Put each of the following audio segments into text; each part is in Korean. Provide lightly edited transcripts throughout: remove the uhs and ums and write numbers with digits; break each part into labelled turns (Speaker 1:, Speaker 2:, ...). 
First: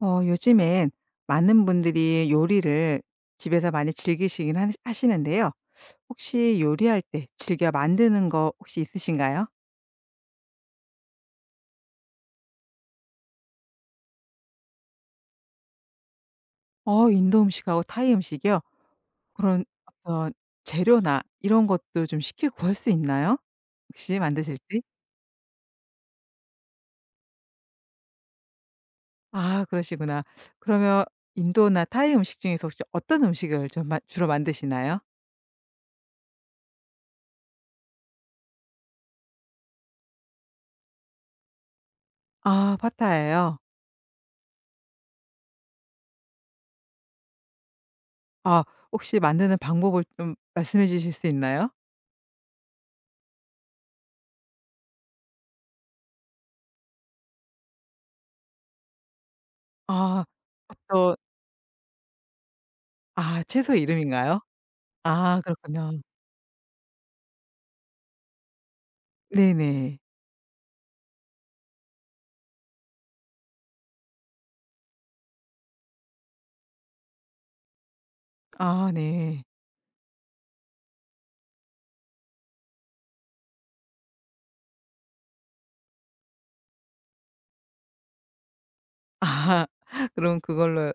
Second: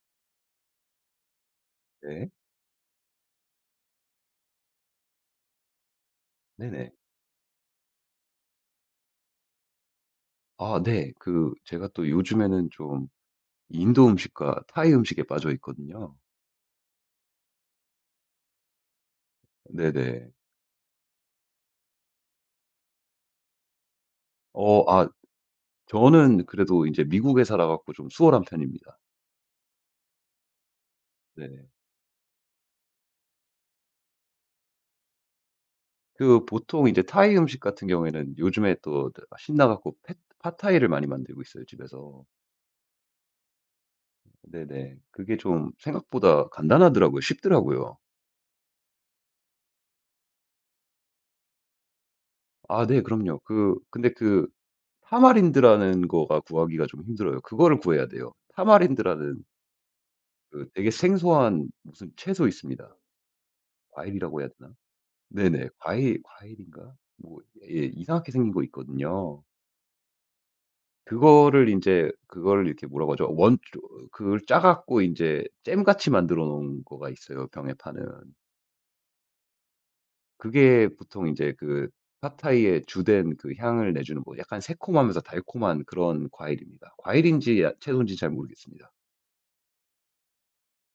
Speaker 1: 요즘엔 많은 분들이
Speaker 2: 네.
Speaker 1: 요리를 집에서 많이 즐기시긴 하시는데요. 혹시
Speaker 2: 네네.
Speaker 1: 요리할 때 즐겨 만드는 거 혹시 있으신가요?
Speaker 2: 아, 네. 제가 또 요즘에는 좀 인도 음식과 타이 음식에 빠져 있거든요.
Speaker 1: 어, 인도 음식하고 타이 음식이요? 그런
Speaker 2: 네네.
Speaker 1: 어떤 재료나 이런 것도 좀 쉽게 구할 수 있나요? 혹시 만드실 때?
Speaker 2: 어 아 저는 그래도 이제 미국에 살아 갖고 좀 수월한 편입니다.
Speaker 1: 아, 그러시구나. 그러면
Speaker 2: 네.
Speaker 1: 인도나 타이 음식 중에서 혹시 어떤 음식을 좀 마 주로 만드시나요?
Speaker 2: 보통 이제 타이 음식 같은 경우에는 요즘에 또 신나 갖고 파 팟타이를 많이 만들고 있어요, 집에서.
Speaker 1: 아, 파타예요?
Speaker 2: 네네. 그게 좀 생각보다 간단하더라고요. 쉽더라고요.
Speaker 1: 아, 혹시 만드는 방법을 좀 말씀해 주실 수 있나요?
Speaker 2: 아, 네, 그럼요. 근데 타마린드라는 거가 구하기가 좀 힘들어요. 그거를 구해야 돼요. 타마린드라는,
Speaker 1: 아,
Speaker 2: 되게
Speaker 1: 어떤.
Speaker 2: 생소한 무슨 채소 있습니다.
Speaker 1: 아, 채소 이름인가요?
Speaker 2: 과일이라고 해야 되나?
Speaker 1: 아,
Speaker 2: 네네.
Speaker 1: 그렇군요.
Speaker 2: 과일인가? 뭐, 예, 이상하게 생긴 거 있거든요.
Speaker 1: 네네.
Speaker 2: 그거를 이제 그걸 이렇게 뭐라고 하죠? 원 그걸 짜 갖고 이제 잼같이 만들어 놓은 거가 있어요, 병에 파는.
Speaker 1: 아 네.
Speaker 2: 그게 보통 이제 팟타이의 주된 향을 내주는, 뭐 약간 새콤하면서 달콤한 그런 과일입니다. 과일인지 채소인지 잘 모르겠습니다.
Speaker 1: 아 그럼 그걸로.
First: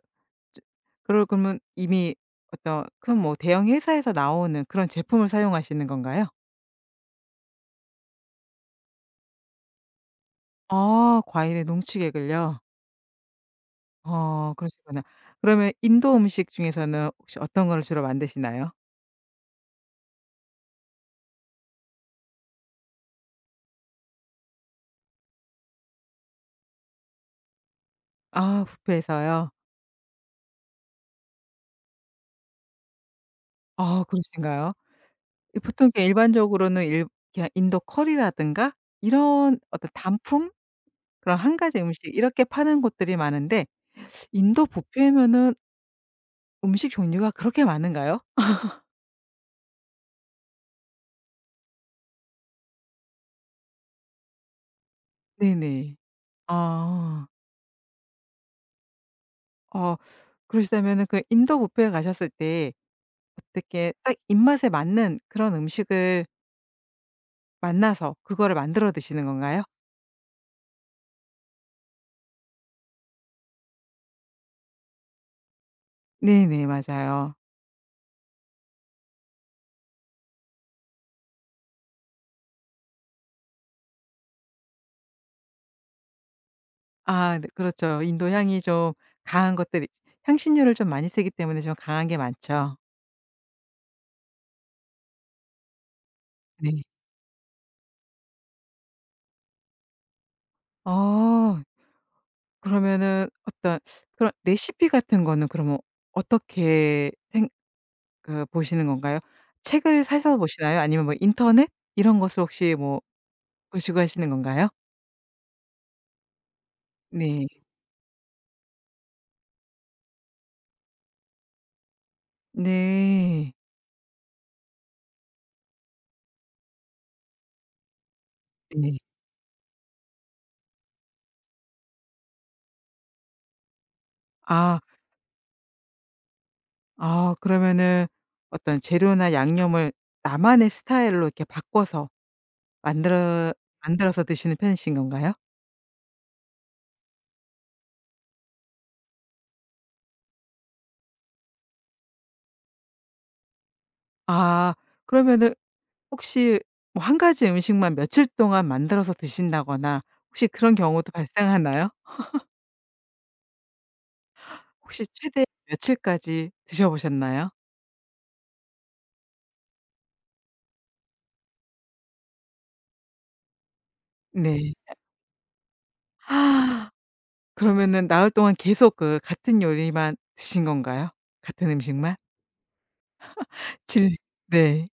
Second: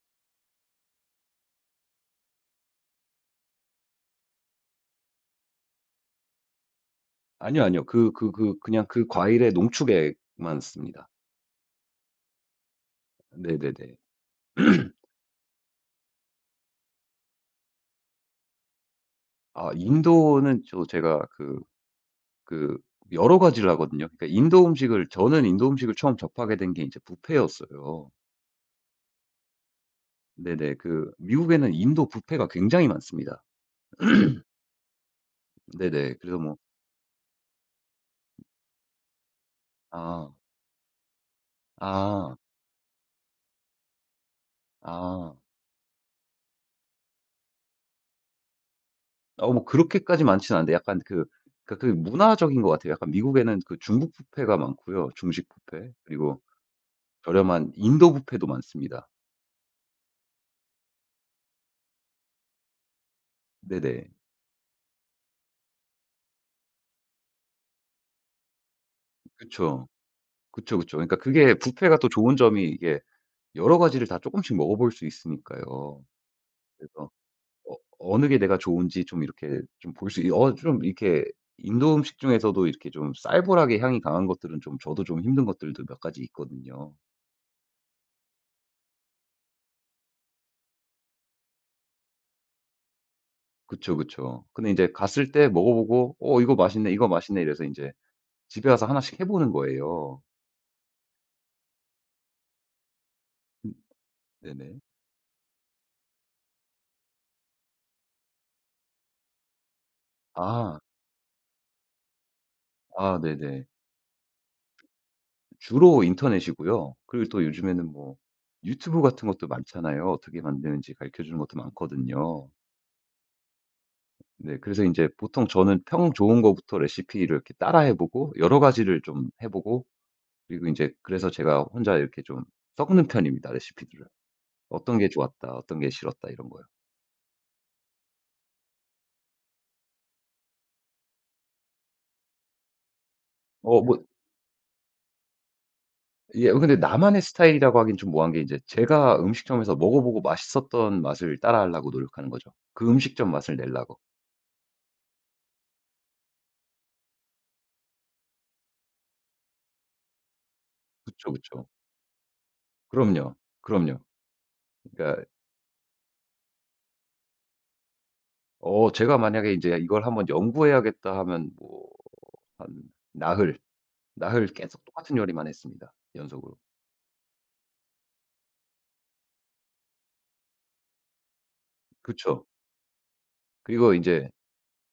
Speaker 1: 그러면 이미 어떤 큰 뭐 대형 회사에서 나오는 그런 제품을 사용하시는 건가요?
Speaker 2: 아니요, 아니요. 그냥 과일의 농축액만 씁니다.
Speaker 1: 아, 과일의 농축액을요?
Speaker 2: 네네네.
Speaker 1: 어, 그러시구나. 그러면 인도 음식 중에서는 혹시 어떤 걸 주로 만드시나요?
Speaker 2: 아, 인도는, 제가 그 여러 가지를 하거든요. 그러니까 인도 음식을 저는 인도 음식을 처음 접하게 된 게 이제 뷔페였어요.
Speaker 1: 아, 뷔페에서요?
Speaker 2: 네네. 미국에는 인도 뷔페가 굉장히 많습니다.
Speaker 1: 아, 그러신가요? 이 보통 이렇게
Speaker 2: 네네. 그래서, 뭐.
Speaker 1: 일반적으로는 일, 그냥 인도 커리라든가 이런 어떤
Speaker 2: 아
Speaker 1: 단품? 그런 한 가지 음식
Speaker 2: 아
Speaker 1: 이렇게 파는 곳들이 많은데 인도
Speaker 2: 아.
Speaker 1: 뷔페면은 음식 종류가 그렇게 많은가요?
Speaker 2: 뭐, 그렇게까지 많지는 않은데, 약간 그러니까 문화적인 것 같아요. 약간 미국에는 중국 뷔페가 많고요. 중식 뷔페.
Speaker 1: 네네.
Speaker 2: 그리고
Speaker 1: 아.
Speaker 2: 저렴한 인도 뷔페도 많습니다.
Speaker 1: 어, 그러시다면은 그 인도 뷔페에 가셨을 때 어떻게
Speaker 2: 네네.
Speaker 1: 딱 입맛에 맞는 그런 음식을 만나서 그거를 만들어 드시는 건가요?
Speaker 2: 그쵸. 그쵸, 그쵸. 그러니까 그게 뷔페가 또 좋은 점이, 이게 여러 가지를 다 조금씩 먹어볼 수 있으니까요.
Speaker 1: 네네,
Speaker 2: 그래서
Speaker 1: 맞아요.
Speaker 2: 어느 게 내가 좋은지 좀 이렇게 좀 볼 수 있 어 좀 이렇게 인도 음식 중에서도 이렇게 좀 쌀벌하게 향이 강한 것들은 좀 저도 좀 힘든 것들도 몇 가지 있거든요.
Speaker 1: 아 네, 그렇죠. 인도 향이 좀 강한 것들이 향신료를 좀 많이 쓰기 때문에 좀 강한 게 많죠.
Speaker 2: 그쵸, 그쵸. 근데 이제 갔을 때 먹어보고 '어 이거
Speaker 1: 네.
Speaker 2: 맛있네. 이거 맛있네.' 이래서 이제 집에 와서 하나씩 해 보는 거예요.
Speaker 1: 어. 그러면은
Speaker 2: 음.
Speaker 1: 어떤 그런
Speaker 2: 네네.
Speaker 1: 레시피 같은 거는 그러면 어떻게 생, 그 보시는 건가요? 책을 사서
Speaker 2: 아.
Speaker 1: 보시나요? 아니면 뭐 인터넷 이런 것을 혹시 뭐
Speaker 2: 아, 네네.
Speaker 1: 보시고 하시는 건가요?
Speaker 2: 주로 인터넷이고요. 그리고 또
Speaker 1: 네.
Speaker 2: 요즘에는 뭐 유튜브 같은 것도 많잖아요. 어떻게 만드는지 가르쳐 주는 것도 많거든요.
Speaker 1: 네.
Speaker 2: 네. 그래서 이제 보통 저는 평 좋은 거부터 레시피를 이렇게 따라해 보고 여러
Speaker 1: 네.
Speaker 2: 가지를 좀 해 보고, 그리고 이제, 그래서 제가 혼자 이렇게 좀 섞는 편입니다, 레시피들을.
Speaker 1: 아.
Speaker 2: 어떤 게 좋았다, 어떤 게 싫었다 이런 거요.
Speaker 1: 아, 그러면은 어떤 재료나 양념을 나만의 스타일로 이렇게 바꿔서 만들어
Speaker 2: 뭐,
Speaker 1: 만들어서 드시는 편이신 건가요?
Speaker 2: 예, 근데 나만의 스타일이라고 하긴 좀 뭐한 게, 이제 제가 음식점에서 먹어 보고 맛있었던 맛을 따라하려고 노력하는 거죠. 그 음식점 맛을 내려고.
Speaker 1: 아, 그러면은 혹시 뭐 한 가지 음식만 며칠 동안 만들어서 드신다거나 혹시 그런 경우도
Speaker 2: 그쵸, 그쵸.
Speaker 1: 발생하나요?
Speaker 2: 그럼요. 그럼요.
Speaker 1: 혹시
Speaker 2: 그러니까
Speaker 1: 최대 며칠까지 드셔보셨나요?
Speaker 2: 제가 만약에 이제 '이걸 한번 연구해야겠다.' 하면, 뭐, 한 나흘 나흘
Speaker 1: 네.
Speaker 2: 계속 똑같은 요리만 했습니다, 연속으로.
Speaker 1: 아, 그러면은 나흘 동안 계속 그 같은 요리만 드신 건가요? 같은 음식만?
Speaker 2: 그쵸. 그리고
Speaker 1: 질.
Speaker 2: 인제
Speaker 1: 네.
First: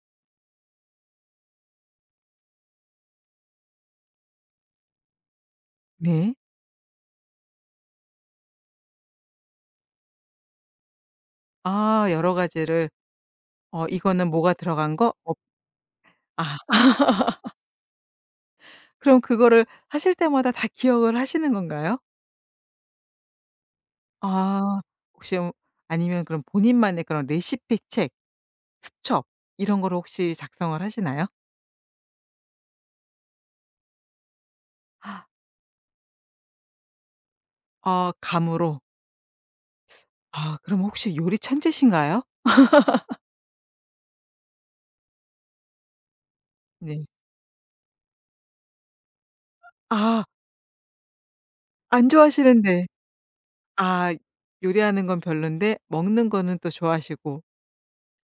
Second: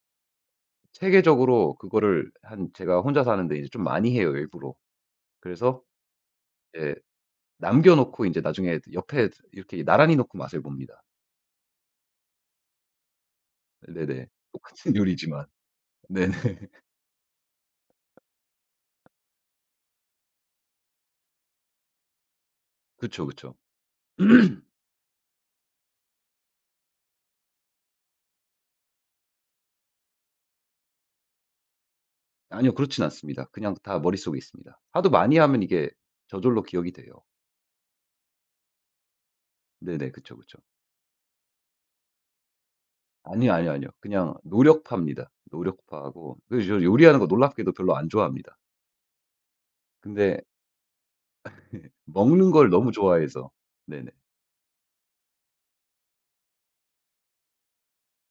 Speaker 2: 체계적으로 그거를 한 제가 혼자 사는데 이제 좀 많이 해요, 일부러. 그래서,
Speaker 1: 네.
Speaker 2: 예, 남겨 놓고 인제 나중에 옆에 이렇게 나란히 놓고 맛을 봅니다.
Speaker 1: 아, 여러 가지를 어,
Speaker 2: 네네.
Speaker 1: 이거는 뭐가 들어간
Speaker 2: 똑같은
Speaker 1: 거.
Speaker 2: 요리지만.
Speaker 1: 어,
Speaker 2: 네네.
Speaker 1: 아 그럼 그거를 하실 때마다 다 기억을 하시는 건가요?
Speaker 2: 그쵸, 그쵸.
Speaker 1: 아, 혹시 뭐 아니면 그럼 본인만의 그런 레시피 책, 수첩, 이런 거를 혹시 작성을 하시나요?
Speaker 2: 아니요. 그렇진 않습니다. 그냥 다 머릿속에 있습니다. 하도 많이 하면 이게 저절로 기억이 돼요.
Speaker 1: 아, 감으로.
Speaker 2: 네네. 그쵸,
Speaker 1: 아,
Speaker 2: 그쵸.
Speaker 1: 그럼 혹시 요리 천재신가요?
Speaker 2: 아니요, 아니요, 아니요. 그냥 노력파입니다. 노력파고, 그래서 저
Speaker 1: 네.
Speaker 2: 요리하는 거 놀랍게도 별로 안 좋아합니다.
Speaker 1: 아.
Speaker 2: 근데
Speaker 1: 안
Speaker 2: 먹는 걸
Speaker 1: 좋아하시는데.
Speaker 2: 너무 좋아해서. 네네.
Speaker 1: 아, 요리하는 건 별론데 먹는 거는 또 좋아하시고.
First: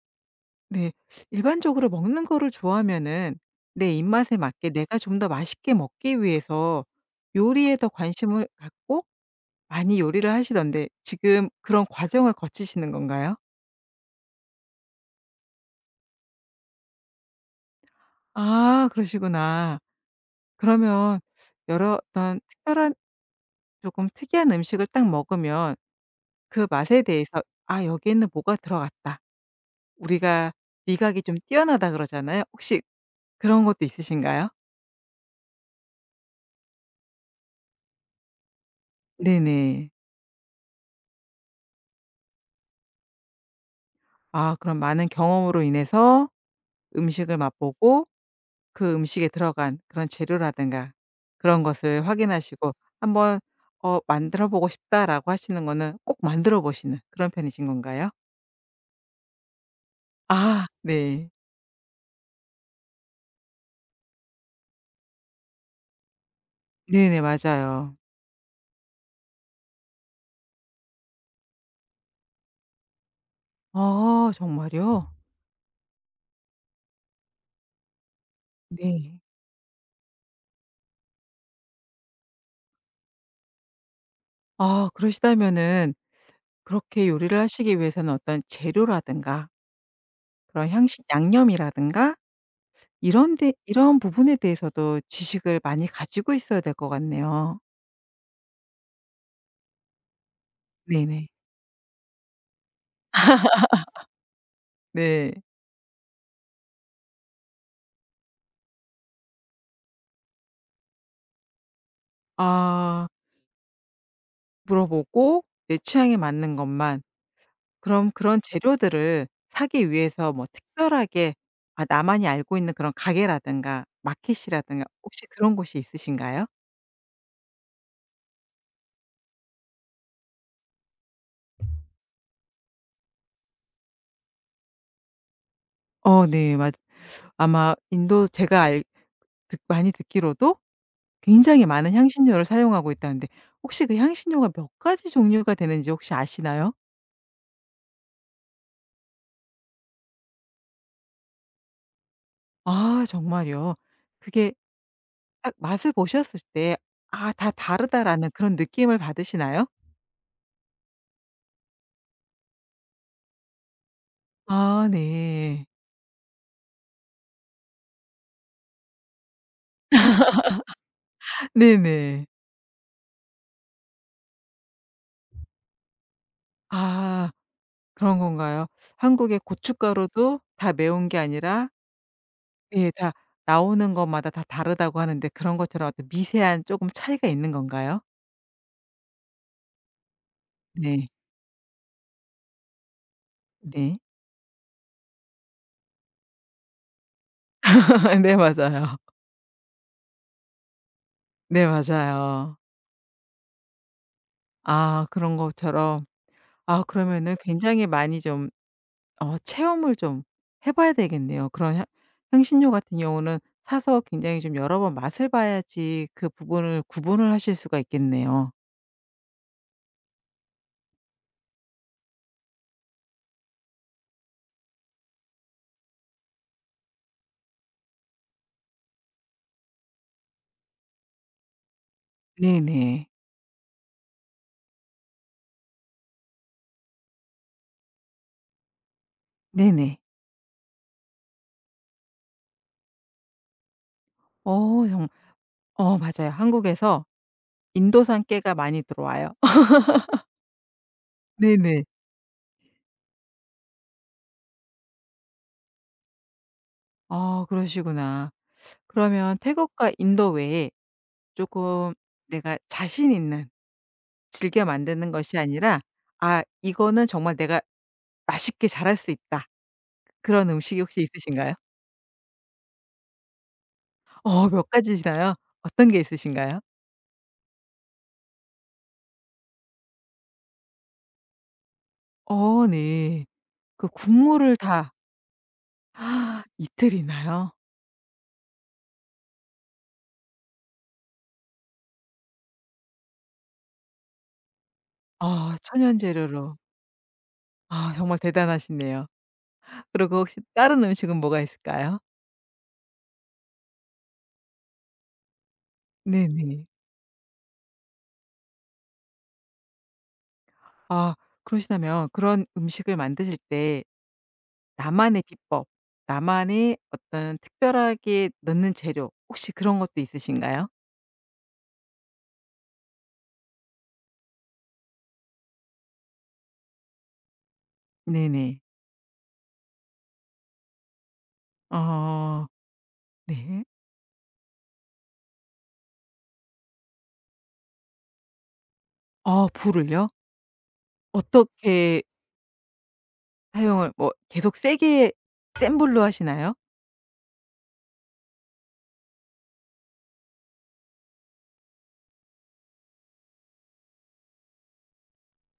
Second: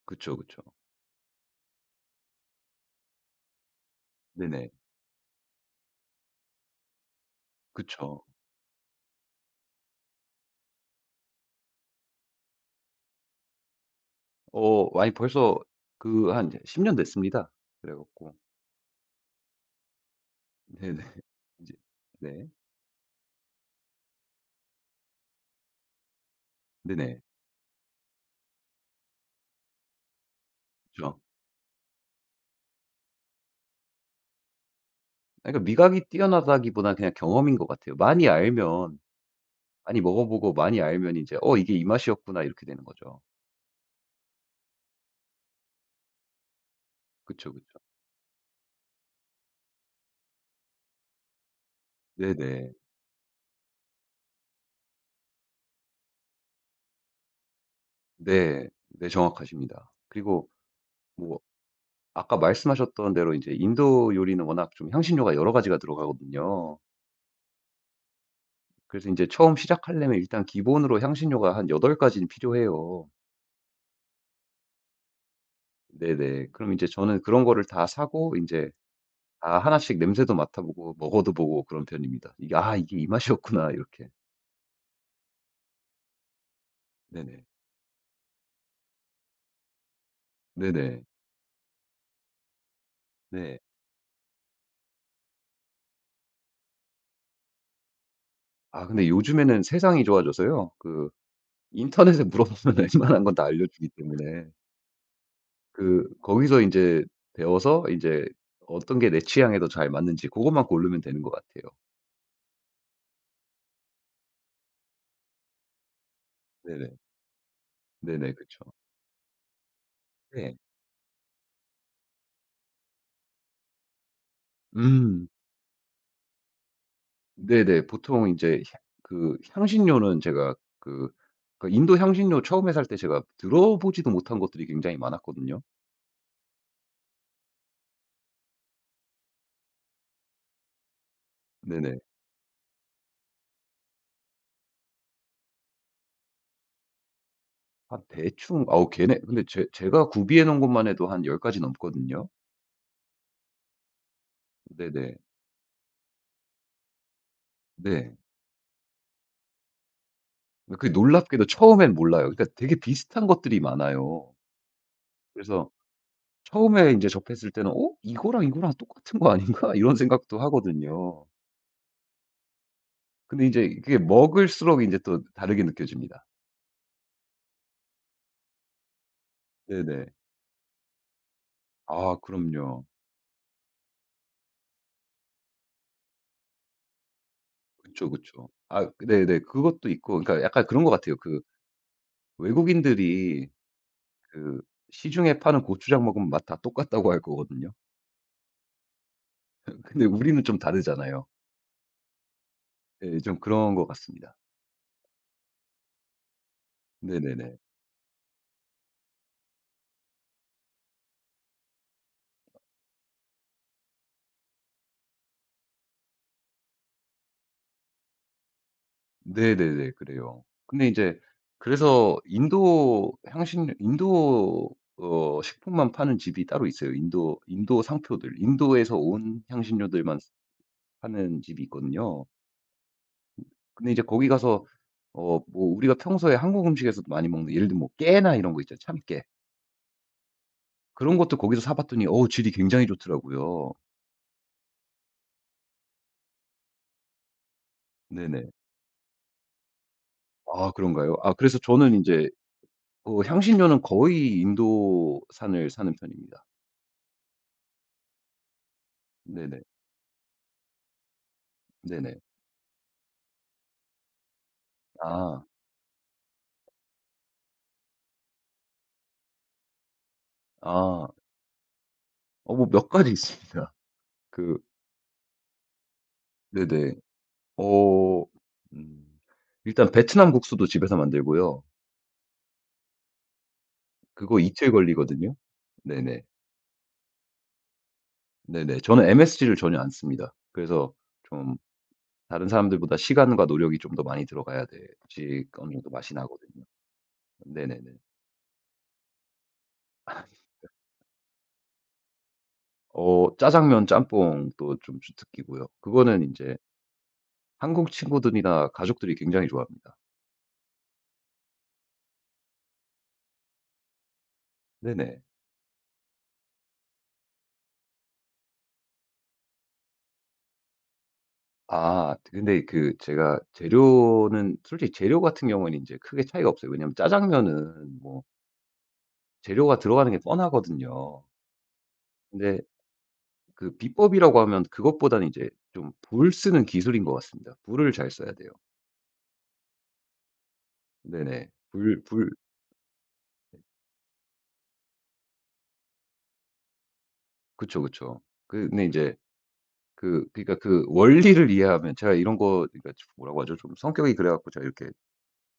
Speaker 2: 그쵸, 그쵸.
Speaker 1: 네. 일반적으로 먹는 거를 좋아하면은 내 입맛에 맞게
Speaker 2: 네네.
Speaker 1: 내가 좀 더 맛있게 먹기 위해서 요리에 더
Speaker 2: 그쵸.
Speaker 1: 관심을 갖고 많이 요리를 하시던데 지금 그런 과정을 거치시는 건가요?
Speaker 2: 아니, 벌써 그 한십10년 됐습니다. 그래 갖고.
Speaker 1: 아, 그러시구나.
Speaker 2: 네네.
Speaker 1: 그러면
Speaker 2: 이제.
Speaker 1: 여러 어떤
Speaker 2: 네.
Speaker 1: 특별한, 조금 특이한 음식을 딱 먹으면 그 맛에
Speaker 2: 네네.
Speaker 1: 대해서 '아, 여기에는 뭐가 들어갔다.' 우리가
Speaker 2: 그쵸.
Speaker 1: 미각이 좀 뛰어나다 그러잖아요. 혹시 그런 것도 있으신가요?
Speaker 2: 아, 그러니까 미각이 뛰어나다기보다는 그냥 경험인 것 같아요.
Speaker 1: 네네.
Speaker 2: 많이 먹어 보고 많이 알면 이제 '어 이게 이 맛이었구나.' 이렇게 되는 거죠.
Speaker 1: 아, 그럼 많은 경험으로 인해서 음식을
Speaker 2: 그쵸, 그쵸.
Speaker 1: 맛보고 그 음식에 들어간 그런 재료라든가 그런 것을 확인하시고
Speaker 2: 네네.
Speaker 1: 한번 어 '만들어 보고 싶다.'라고 하시는 거는 꼭 만들어 보시는 그런 편이신 건가요?
Speaker 2: 네. 네, 정확하십니다. 그리고,
Speaker 1: 아 네.
Speaker 2: 뭐, 아까 말씀하셨던 대로 이제 인도 요리는 워낙 좀 향신료가 여러 가지가 들어가거든요.
Speaker 1: 네네, 맞아요.
Speaker 2: 그래서 인제 처음 시작하려면 일단 기본으로 향신료가 한 8 가지는 필요해요.
Speaker 1: 아, 정말요?
Speaker 2: 네네. 그럼 인제 저는 그런 거를 다 사고 인제
Speaker 1: 네.
Speaker 2: 다 하나씩 냄새도 맡아보고 먹어도 보고 그런 편입니다. 이게 '아 이게 이 맛이었구나.' 이렇게.
Speaker 1: 아, 그러시다면은 그렇게 요리를
Speaker 2: 네네.
Speaker 1: 하시기 위해서는 어떤 재료라든가 그런
Speaker 2: 네네.
Speaker 1: 향신 양념이라든가 이런 데,
Speaker 2: 네.
Speaker 1: 이런 부분에 대해서도 지식을 많이 가지고 있어야 될 것 같네요.
Speaker 2: 아, 근데 요즘에는 세상이 좋아져서요.
Speaker 1: 네네.
Speaker 2: 인터넷에 물어보면 웬만한 건 다 알려주기 때문에,
Speaker 1: 네.
Speaker 2: 거기서 인제 배워서, 인제 어떤 게 내 취향에 더 잘 맞는지 고것만 고르면 되는 것 같아요.
Speaker 1: 아, 물어보고 내 취향에 맞는
Speaker 2: 네네.
Speaker 1: 것만. 그럼
Speaker 2: 네네.
Speaker 1: 그런
Speaker 2: 그쵸.
Speaker 1: 재료들을 사기 위해서 뭐
Speaker 2: 네.
Speaker 1: 특별하게 아, 나만이 알고 있는 그런 가게라든가 마켓이라든가 혹시
Speaker 2: 음.
Speaker 1: 그런 곳이 있으신가요?
Speaker 2: 네네. 보통 이제, 향 그 향신료는, 제가 인도 향신료 처음에 살 때 제가 들어보지도 못한 것들이 굉장히 많았거든요.
Speaker 1: 어 네, 맞, 아마 인도 제가 알 듣 많이 듣기로도 굉장히 많은
Speaker 2: 네네.
Speaker 1: 향신료를 사용하고 있다는데 혹시 그 향신료가 몇 가지 종류가 되는지 혹시 아시나요?
Speaker 2: 한 대충, 아우 걔네 근데 제 제가 구비해 놓은 것만 해도 한 10 가지 넘거든요.
Speaker 1: 아, 정말요? 그게
Speaker 2: 네네.
Speaker 1: 딱 맛을 보셨을 때 '아, 다
Speaker 2: 네.
Speaker 1: 다르다.'라는 그런 느낌을 받으시나요?
Speaker 2: 놀랍게도 처음엔 몰라요. 그러니까 되게 비슷한 것들이 많아요.
Speaker 1: 아 네.
Speaker 2: 그래서 처음에 이제 접했을 때는 '어? 이거랑 이거랑 똑같은 거 아닌가?' 이런 생각도 하거든요.
Speaker 1: 네네.
Speaker 2: 근데 이제 그게 먹을수록 이제 또 다르게 느껴집니다.
Speaker 1: 아, 그런 건가요? 한국의
Speaker 2: 네네.
Speaker 1: 고춧가루도 다 매운 게 아니라
Speaker 2: 아 그럼요.
Speaker 1: 예 다 나오는 것마다 다 다르다고 하는데 그런 것처럼 어떤 미세한 조금 차이가 있는 건가요?
Speaker 2: 그쵸, 그쵸. 아 네네. 그것도 있고, 그러니까 약간 그런 것
Speaker 1: 네.
Speaker 2: 같아요. 외국인들이
Speaker 1: 네.
Speaker 2: 그 시중에 파는 고추장 먹으면 맛 다 똑같다고 할 거거든요.
Speaker 1: 네, 맞아요.
Speaker 2: 근데 우리는 좀 다르잖아요.
Speaker 1: 네, 맞아요.
Speaker 2: 예, 좀 그런 것 같습니다.
Speaker 1: 아, 그런 것처럼. 아, 그러면은 네.
Speaker 2: 네네네.
Speaker 1: 굉장히 많이 좀 어 체험을 좀 해 봐야 되겠네요. 그런 향 향신료 같은 경우는 사서 굉장히 좀 여러 번 맛을 봐야지 그 부분을 구분을 하실 수가 있겠네요.
Speaker 2: 네네네. 그래요. 근데 이제, 그래서, 인도 향신 인도 어 식품만 파는 집이 따로 있어요. 인도 상표들, 인도에서 온 향신료들만 파는 집이 있거든요.
Speaker 1: 네네.
Speaker 2: 근데 이제 거기 가서, 뭐, 우리가 평소에 한국 음식에서도 많이 먹는, 예를 들면 뭐 깨나 이런 거 있잖아요, 참깨.
Speaker 1: 네네.
Speaker 2: 그런 것도 거기서 사 봤더니 어우 질이 굉장히 좋더라고요.
Speaker 1: 어 정 어 맞아요. 한국에서 인도산
Speaker 2: 네네.
Speaker 1: 깨가 많이 들어와요.
Speaker 2: 아, 그런가요? 아, 그래서
Speaker 1: 네네.
Speaker 2: 저는 인제, 향신료는 거의 인도산을 사는 편입니다.
Speaker 1: 아, 그러시구나. 그러면
Speaker 2: 네네.
Speaker 1: 태국과 인도 외에 조금
Speaker 2: 네네.
Speaker 1: 내가 자신 있는 즐겨 만드는 것이
Speaker 2: 아.
Speaker 1: 아니라 '아, 이거는 정말 내가 맛있게 잘할 수 있다.' 그런 음식이 혹시
Speaker 2: 아.
Speaker 1: 있으신가요?
Speaker 2: 뭐, 몇 가지 있습니다.
Speaker 1: 어,
Speaker 2: 그
Speaker 1: 몇 가지시나요? 어떤 게 있으신가요?
Speaker 2: 네네. 어 음 일단 베트남 국수도 집에서 만들고요.
Speaker 1: 어 네. 그
Speaker 2: 그거
Speaker 1: 국물을
Speaker 2: 이틀
Speaker 1: 다.
Speaker 2: 걸리거든요. 네네.
Speaker 1: 이틀이나요?
Speaker 2: 네네. 저는 MSG를 전혀 안 씁니다. 그래서 좀 다른 사람들보다 시간과 노력이 좀 더 많이 들어가야 돼야지
Speaker 1: 아,
Speaker 2: 어느 정도
Speaker 1: 천연
Speaker 2: 맛이
Speaker 1: 재료로.
Speaker 2: 나거든요. 네네네.
Speaker 1: 아, 정말 대단하시네요. 그리고 혹시 다른 음식은 뭐가 있을까요?
Speaker 2: 짜장면, 짬뽕도 좀 주특기고요. 그거는 이제
Speaker 1: 네네.
Speaker 2: 한국 친구들이나 가족들이 굉장히 좋아합니다.
Speaker 1: 아, 그러시다면 그런 음식을 만드실 때
Speaker 2: 네네.
Speaker 1: 나만의 비법, 나만의 어떤 특별하게 넣는 재료 혹시 그런 것도 있으신가요?
Speaker 2: 아, 근데 그 제가 재료는 솔직히 재료 같은 경우는 이제 크게 차이가 없어요. 왜냐하면 짜장면은 뭐
Speaker 1: 네네.
Speaker 2: 재료가 들어가는 게 뻔하거든요.
Speaker 1: 어
Speaker 2: 근데
Speaker 1: 네.
Speaker 2: 비법이라고 하면 그것보다는 이제 좀 불 쓰는 기술인 것 같습니다. 불을 잘 써야 돼요.
Speaker 1: 아, 불을요?
Speaker 2: 네네.
Speaker 1: 어떻게
Speaker 2: 불불
Speaker 1: 사용을 뭐 계속 세게 센 불로 하시나요?
Speaker 2: 그쵸, 그쵸. 근데 이제, 그러니까 원리를 이해하면 제가 이런 거, 그러니까 뭐라고 하죠? 좀 성격이 그래 갖고 제가 이렇게,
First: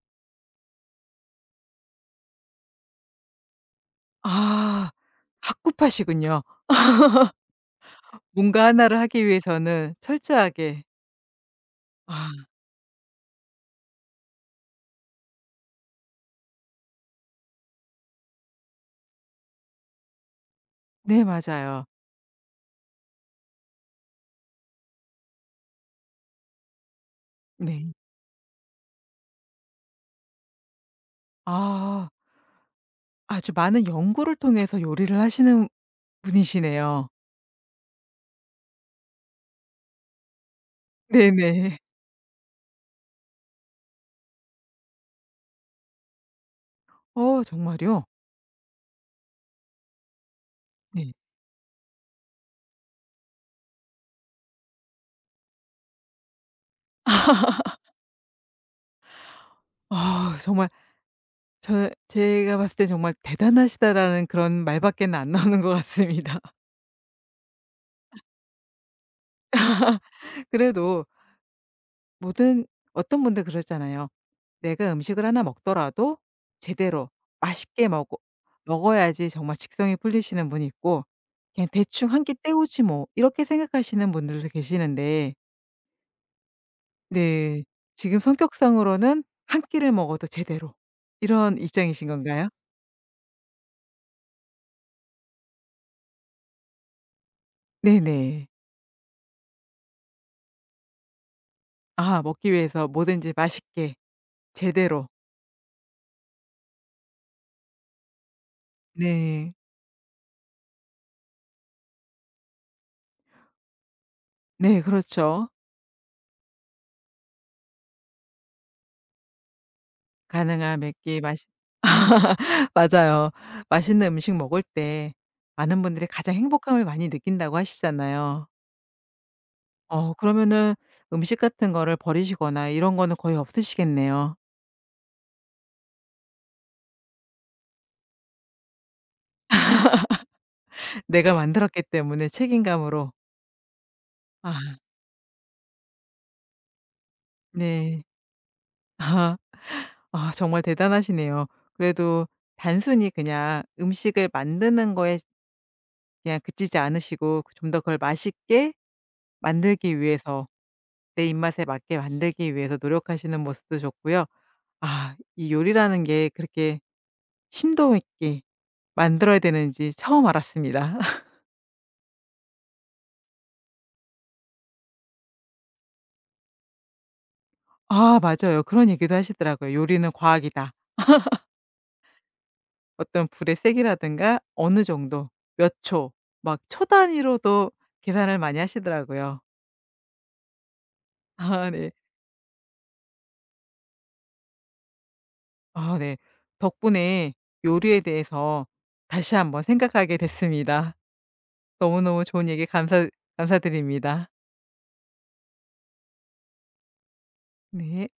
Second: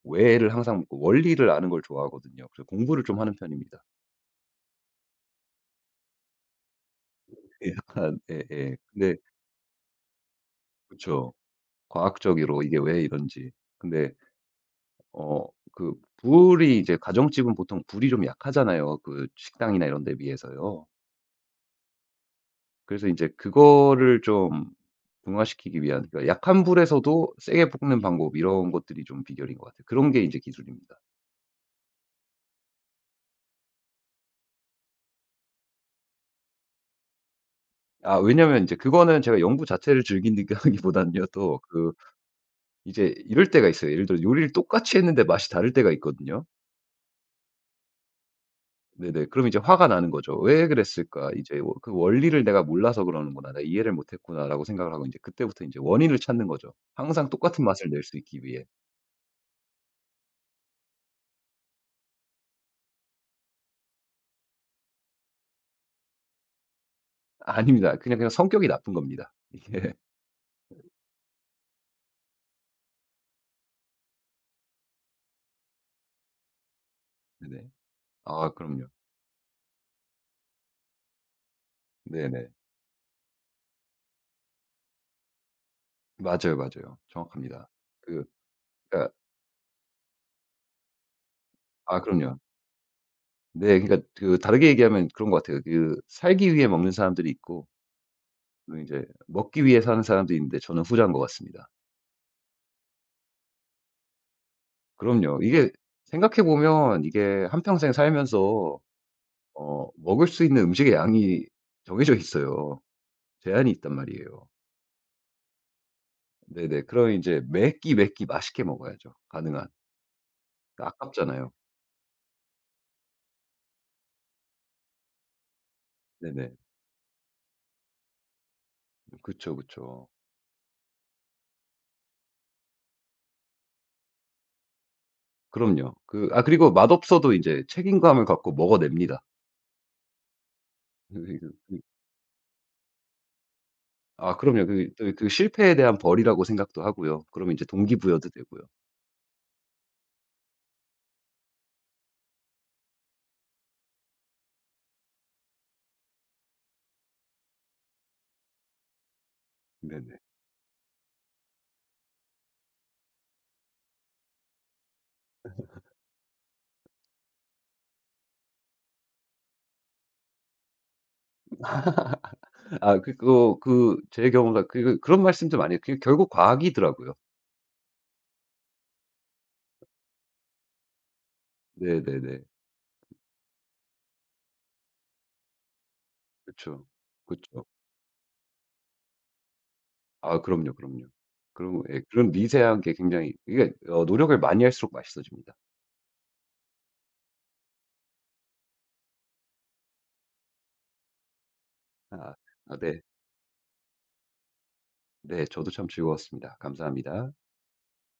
Speaker 2: 외를 항상 뭐 원리를 아는 걸 좋아하거든요. 그래서 공부를 좀 하는 편입니다.
Speaker 1: 아. 학구파시군요.
Speaker 2: 예, 약간,
Speaker 1: 뭔가
Speaker 2: 예예.
Speaker 1: 하나를
Speaker 2: 근데.
Speaker 1: 하기 위해서는 철저하게.
Speaker 2: 그쵸.
Speaker 1: 아
Speaker 2: 과학적으로 이게 왜 이런지. 근데 어 불이 이제, 가정집은 보통 불이 좀 약하잖아요, 식당이나 이런 데 비해서요.
Speaker 1: 네, 맞아요.
Speaker 2: 그래서 이제 그거를 좀 중화시키기 위한, 그러니까 약한 불에서도 세게
Speaker 1: 네.
Speaker 2: 볶는 방법, 이런 것들이 좀 비결인 것 같아요. 그런 게 이제 기술입니다.
Speaker 1: 아, 아주 많은 연구를 통해서 요리를 하시는 분이시네요.
Speaker 2: 아, 왜냐면 이제 그거는 제가 연구 자체를 즐긴다기보다는요, 또
Speaker 1: 네네.
Speaker 2: 이제 이럴 때가 있어요. 예를 들어 요리를 똑같이 했는데 맛이 다를 때가 있거든요.
Speaker 1: 어, 정말요?
Speaker 2: 네네. 그럼 이제 화가 나는 거죠. '왜
Speaker 1: 네.
Speaker 2: 그랬을까? 이제, 워 그 원리를 내가 몰라서 그러는구나. 내가 이해를 못 했구나.'라고 생각을 하고 이제 그때부터 이제 원인을 찾는 거죠. 항상 똑같은 맛을 낼 수 있기 위해.
Speaker 1: 아, 정말, 저 제가 봤을 때 정말 "대단하시다."라는 그런 말밖에는 안 나오는 것 같습니다.
Speaker 2: 아닙니다. 그냥, 그냥 성격이 나쁜 겁니다.
Speaker 1: 그래도 모든 어떤 분들 그러잖아요. "내가 음식을 하나 먹더라도 제대로
Speaker 2: 네네.
Speaker 1: 맛있게 먹어
Speaker 2: 아 그럼요.
Speaker 1: 먹어야지 정말 직성이 풀리시는 분이 있고 그냥 대충 한 끼
Speaker 2: 네네.
Speaker 1: 때우지 뭐." 이렇게 생각하시는 분들도 계시는데
Speaker 2: 맞아요, 맞아요.
Speaker 1: 네
Speaker 2: 정확합니다.
Speaker 1: 지금
Speaker 2: 그 그러니까.
Speaker 1: 성격상으로는 한 끼를 먹어도 제대로 이런
Speaker 2: 아
Speaker 1: 입장이신
Speaker 2: 그럼요.
Speaker 1: 건가요?
Speaker 2: 네, 그러니까 다르게 얘기하면 그런 것 같아요. 살기 위해 먹는 사람들이 있고,
Speaker 1: 네네.
Speaker 2: 그리고 제 먹기 위해 사는 사람들이 있는데, 저는 후자인 것 같습니다.
Speaker 1: 아, 먹기 위해서 뭐든지 맛있게 제대로.
Speaker 2: 그럼요. 이게 생각해 보면 이게 한평생 살면서,
Speaker 1: 네.
Speaker 2: 먹을 수 있는 음식의 양이 정해져 있어요. 제한이 있단 말이에요.
Speaker 1: 네, 그렇죠.
Speaker 2: 네네. 그럼 이제 매 끼, 매끼 맛있게 먹어야죠, 가능한.
Speaker 1: 가능한 몇 끼 맛있.
Speaker 2: 아깝잖아요.
Speaker 1: 맞아요. 맛있는 음식 먹을 때 많은 분들이 가장
Speaker 2: 네네.
Speaker 1: 행복함을 많이 느낀다고 하시잖아요.
Speaker 2: 그쵸, 그쵸.
Speaker 1: 어, 그러면은 음식 같은 거를 버리시거나 이런 거는 거의 없으시겠네요.
Speaker 2: 그럼요. 그리고 맛없어도 이제 책임감을 갖고 먹어냅니다.
Speaker 1: 내가 만들었기 때문에 책임감으로.
Speaker 2: 아 그럼요.
Speaker 1: 아
Speaker 2: 또 실패에 대한 벌이라고 생각도 하고요. 그러면 이제
Speaker 1: 네.
Speaker 2: 동기부여도 되고요.
Speaker 1: 아, 정말 대단하시네요. 그래도 단순히 그냥 음식을 만드는 거에 그냥 그치지 않으시고 그 좀 더 그걸 맛있게 만들기
Speaker 2: 네네.
Speaker 1: 위해서 내 입맛에 맞게 만들기 위해서 노력하시는 모습도 좋고요. 아, 이 요리라는 게 그렇게 심도 있게 만들어야 되는지 처음 알았습니다.
Speaker 2: 아, 그리고 제 경우가 그런 말씀도 많이 해요. 그게 결국 과학이더라고요.
Speaker 1: 아, 맞아요. 그런 얘기도 하시더라고요. "요리는 과학이다."
Speaker 2: 네네네.
Speaker 1: 어떤 불의 세기라든가 어느 정도 몇 초, 막 초
Speaker 2: 그쵸. 그쵸.
Speaker 1: 단위로도 계산을 많이 하시더라고요.
Speaker 2: 아 그럼요, 그럼요.
Speaker 1: 아
Speaker 2: 그런,
Speaker 1: 네.
Speaker 2: 예, 그런 미세한 게 굉장히, 이게 어 노력을 많이 할수록 맛있어집니다.
Speaker 1: 아 네. 덕분에 요리에 대해서 다시 한번 생각하게 됐습니다. 너무너무
Speaker 2: 아
Speaker 1: 좋은 얘기
Speaker 2: 네.
Speaker 1: 감사드립니다.
Speaker 2: 네, 저도 참 즐거웠습니다. 감사합니다.
Speaker 1: 네.